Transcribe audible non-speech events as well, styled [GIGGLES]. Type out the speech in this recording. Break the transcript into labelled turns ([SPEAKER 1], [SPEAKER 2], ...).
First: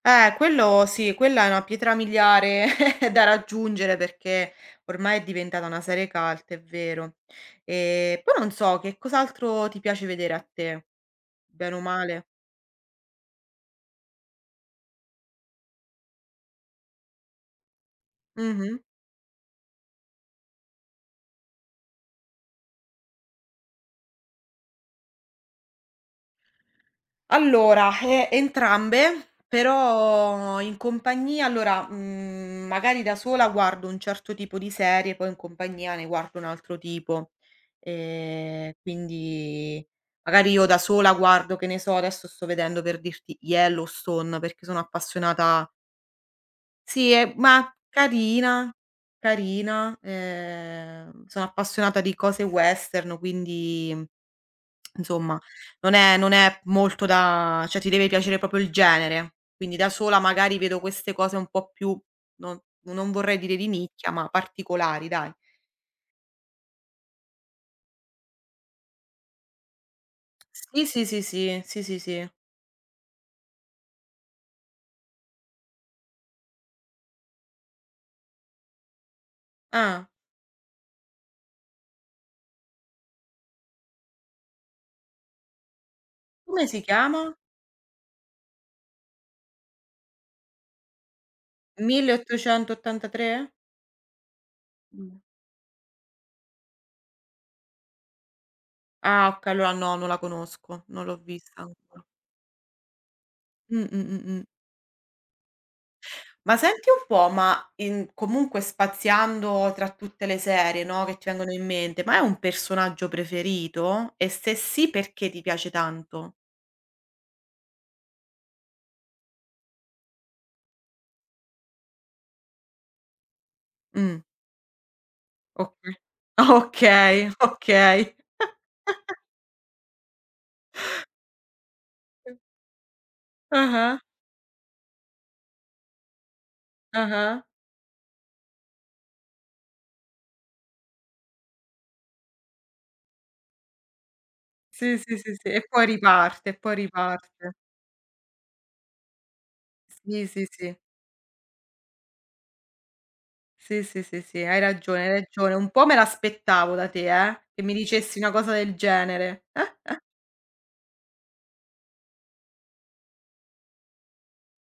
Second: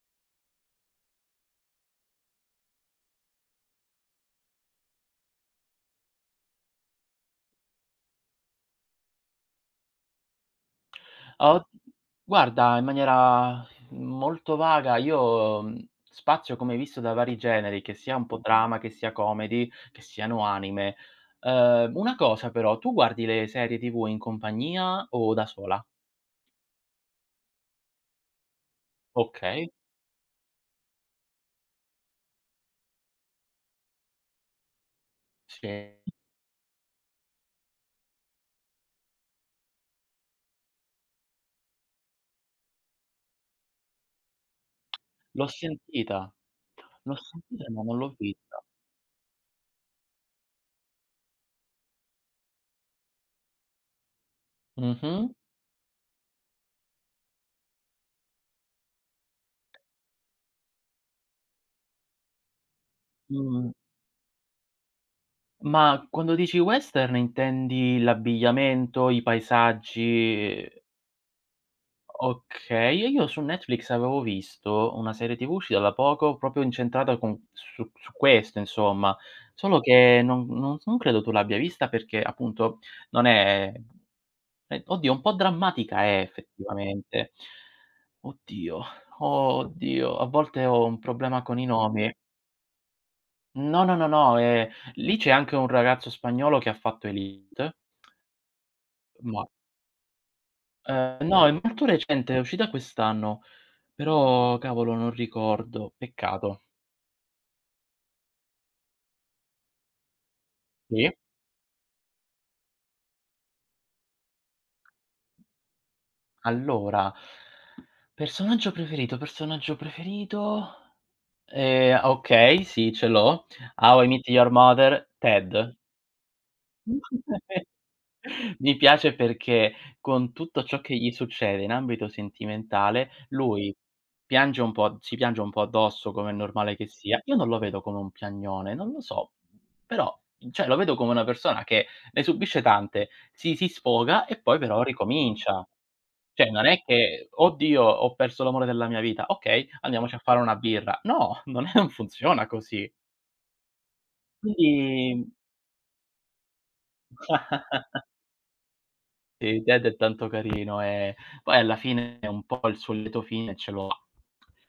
[SPEAKER 1] Eh, quello sì, quella è una pietra miliare [CHUCKLES] da raggiungere perché, ormai è diventata una serie cult, è vero. Ehm, poi non so, che cos'altro ti piace vedere a te?
[SPEAKER 2] Ah, od
[SPEAKER 1] Bene o male.
[SPEAKER 2] guarda in maniera molto vaga io, mhmm, spazio come hai visto da vari generi, che sia un po' drama,
[SPEAKER 1] Mh-mh.
[SPEAKER 2] che sia comedy, che siano anime. Ehm, una cosa però: tu guardi le serie TV in compagnia o da sola?
[SPEAKER 1] Allora, ehm, entrambe,
[SPEAKER 2] Okay.
[SPEAKER 1] però in compagnia allora, mhmm, magari da sola guardo un certo tipo di serie, poi in
[SPEAKER 2] Sì.
[SPEAKER 1] compagnia ne guardo un altro tipo. Ehm, quindi magari io da sola guardo, che ne so, adesso sto vedendo per dirti, "Yellowstone" perché sono
[SPEAKER 2] L'ho
[SPEAKER 1] appassionata
[SPEAKER 2] sentita,
[SPEAKER 1] Sì,
[SPEAKER 2] l'ho
[SPEAKER 1] è
[SPEAKER 2] sentita
[SPEAKER 1] mah,
[SPEAKER 2] ma non l'ho vista.
[SPEAKER 1] carina, carina. Ehm, sono appassionata di cose western, quindi, [SMACKS LIPS]
[SPEAKER 2] Mh-mh.
[SPEAKER 1] insomma non è non è molto da cioè ti deve piacere proprio il genere. Quindi da sola magari vedo queste cose un po' più no non vorrei dire di
[SPEAKER 2] Mh-mh.
[SPEAKER 1] nicchia, ma particolari dai.
[SPEAKER 2] Ma quando dici western intendi l'abbigliamento, i paesaggi? Ehm
[SPEAKER 1] Sì, sì, sì, sì, sì, sì, sì.
[SPEAKER 2] Okay, e io su Netflix avevo visto una serie TV uscita da poco, proprio incentrata con su su questo insomma. Solo
[SPEAKER 1] Ah.
[SPEAKER 2] che non non, s non credo tu l'abbia vista perché appunto non è eh, oddio, un po' drammatica è
[SPEAKER 1] Come si
[SPEAKER 2] effettivamente.
[SPEAKER 1] chiama?
[SPEAKER 2] Oddio, oddio, a volte ho un problema con i
[SPEAKER 1] mille
[SPEAKER 2] nomi.
[SPEAKER 1] e ottocento ottanta tre?
[SPEAKER 2] No, no, no, no, ehm, lì
[SPEAKER 1] Mh.
[SPEAKER 2] c'è anche un ragazzo spagnolo che ha fatto Élite.
[SPEAKER 1] Ah,
[SPEAKER 2] Mah.
[SPEAKER 1] okay, allora no, non la conosco, non l'ho
[SPEAKER 2] Ehm, no, è
[SPEAKER 1] vista
[SPEAKER 2] molto
[SPEAKER 1] ancora.
[SPEAKER 2] recente, è uscita quest'anno.
[SPEAKER 1] Mh, mh, mh, mh.
[SPEAKER 2] Però cavolo non ricordo.
[SPEAKER 1] Ma
[SPEAKER 2] Peccato.
[SPEAKER 1] senti un po', ma in comunque spaziando tra tutte le serie, no,
[SPEAKER 2] Sì.
[SPEAKER 1] che ti vengono in mente, ma hai un personaggio preferito? E se sì, perché ti piace tanto?
[SPEAKER 2] Allora, personaggio preferito, personaggio preferito? Ehm, ah okay, sì, ce l'ho. "How I
[SPEAKER 1] Mh.
[SPEAKER 2] Met Your Mother", Ted.
[SPEAKER 1] Oka okay,
[SPEAKER 2] [CHUCKLES]
[SPEAKER 1] okay.
[SPEAKER 2] Mi piace
[SPEAKER 1] [CHUCKLES]
[SPEAKER 2] perché con tutto ciò che gli succede in ambito sentimentale, lui
[SPEAKER 1] Ah-ah.
[SPEAKER 2] piange un po' si piange un po' addosso, come è normale che sia. Io
[SPEAKER 1] Ah-ah.
[SPEAKER 2] non lo vedo come un piagnone, non lo so. Però, mhmm, cioè lo vedo come una persona che ne subisce tante, si si sfoga e poi però
[SPEAKER 1] Sì, sì, sì, sì. E
[SPEAKER 2] ricomincia.
[SPEAKER 1] poi
[SPEAKER 2] Cioè
[SPEAKER 1] riparte, e
[SPEAKER 2] non
[SPEAKER 1] poi
[SPEAKER 2] è che:
[SPEAKER 1] riparte.
[SPEAKER 2] "Oddio, ho perso l'amore della mia vita". Okay, andiamoci a
[SPEAKER 1] Sì,
[SPEAKER 2] fare
[SPEAKER 1] sì,
[SPEAKER 2] una
[SPEAKER 1] sì.
[SPEAKER 2] birra. No, [CHUCKLES] non è non funziona così.
[SPEAKER 1] Sì, sì, sì, sì hai ragione, hai
[SPEAKER 2] Quindi
[SPEAKER 1] ragione. Un po' me l'aspettavo da te, eh, che mi
[SPEAKER 2] [GIGGLES]
[SPEAKER 1] dicessi una cosa del genere.
[SPEAKER 2] Sì, Ted è
[SPEAKER 1] [CHUCKLES]
[SPEAKER 2] tanto carino, ehm, poi alla fine un po' il suo lieto fine ce l'ho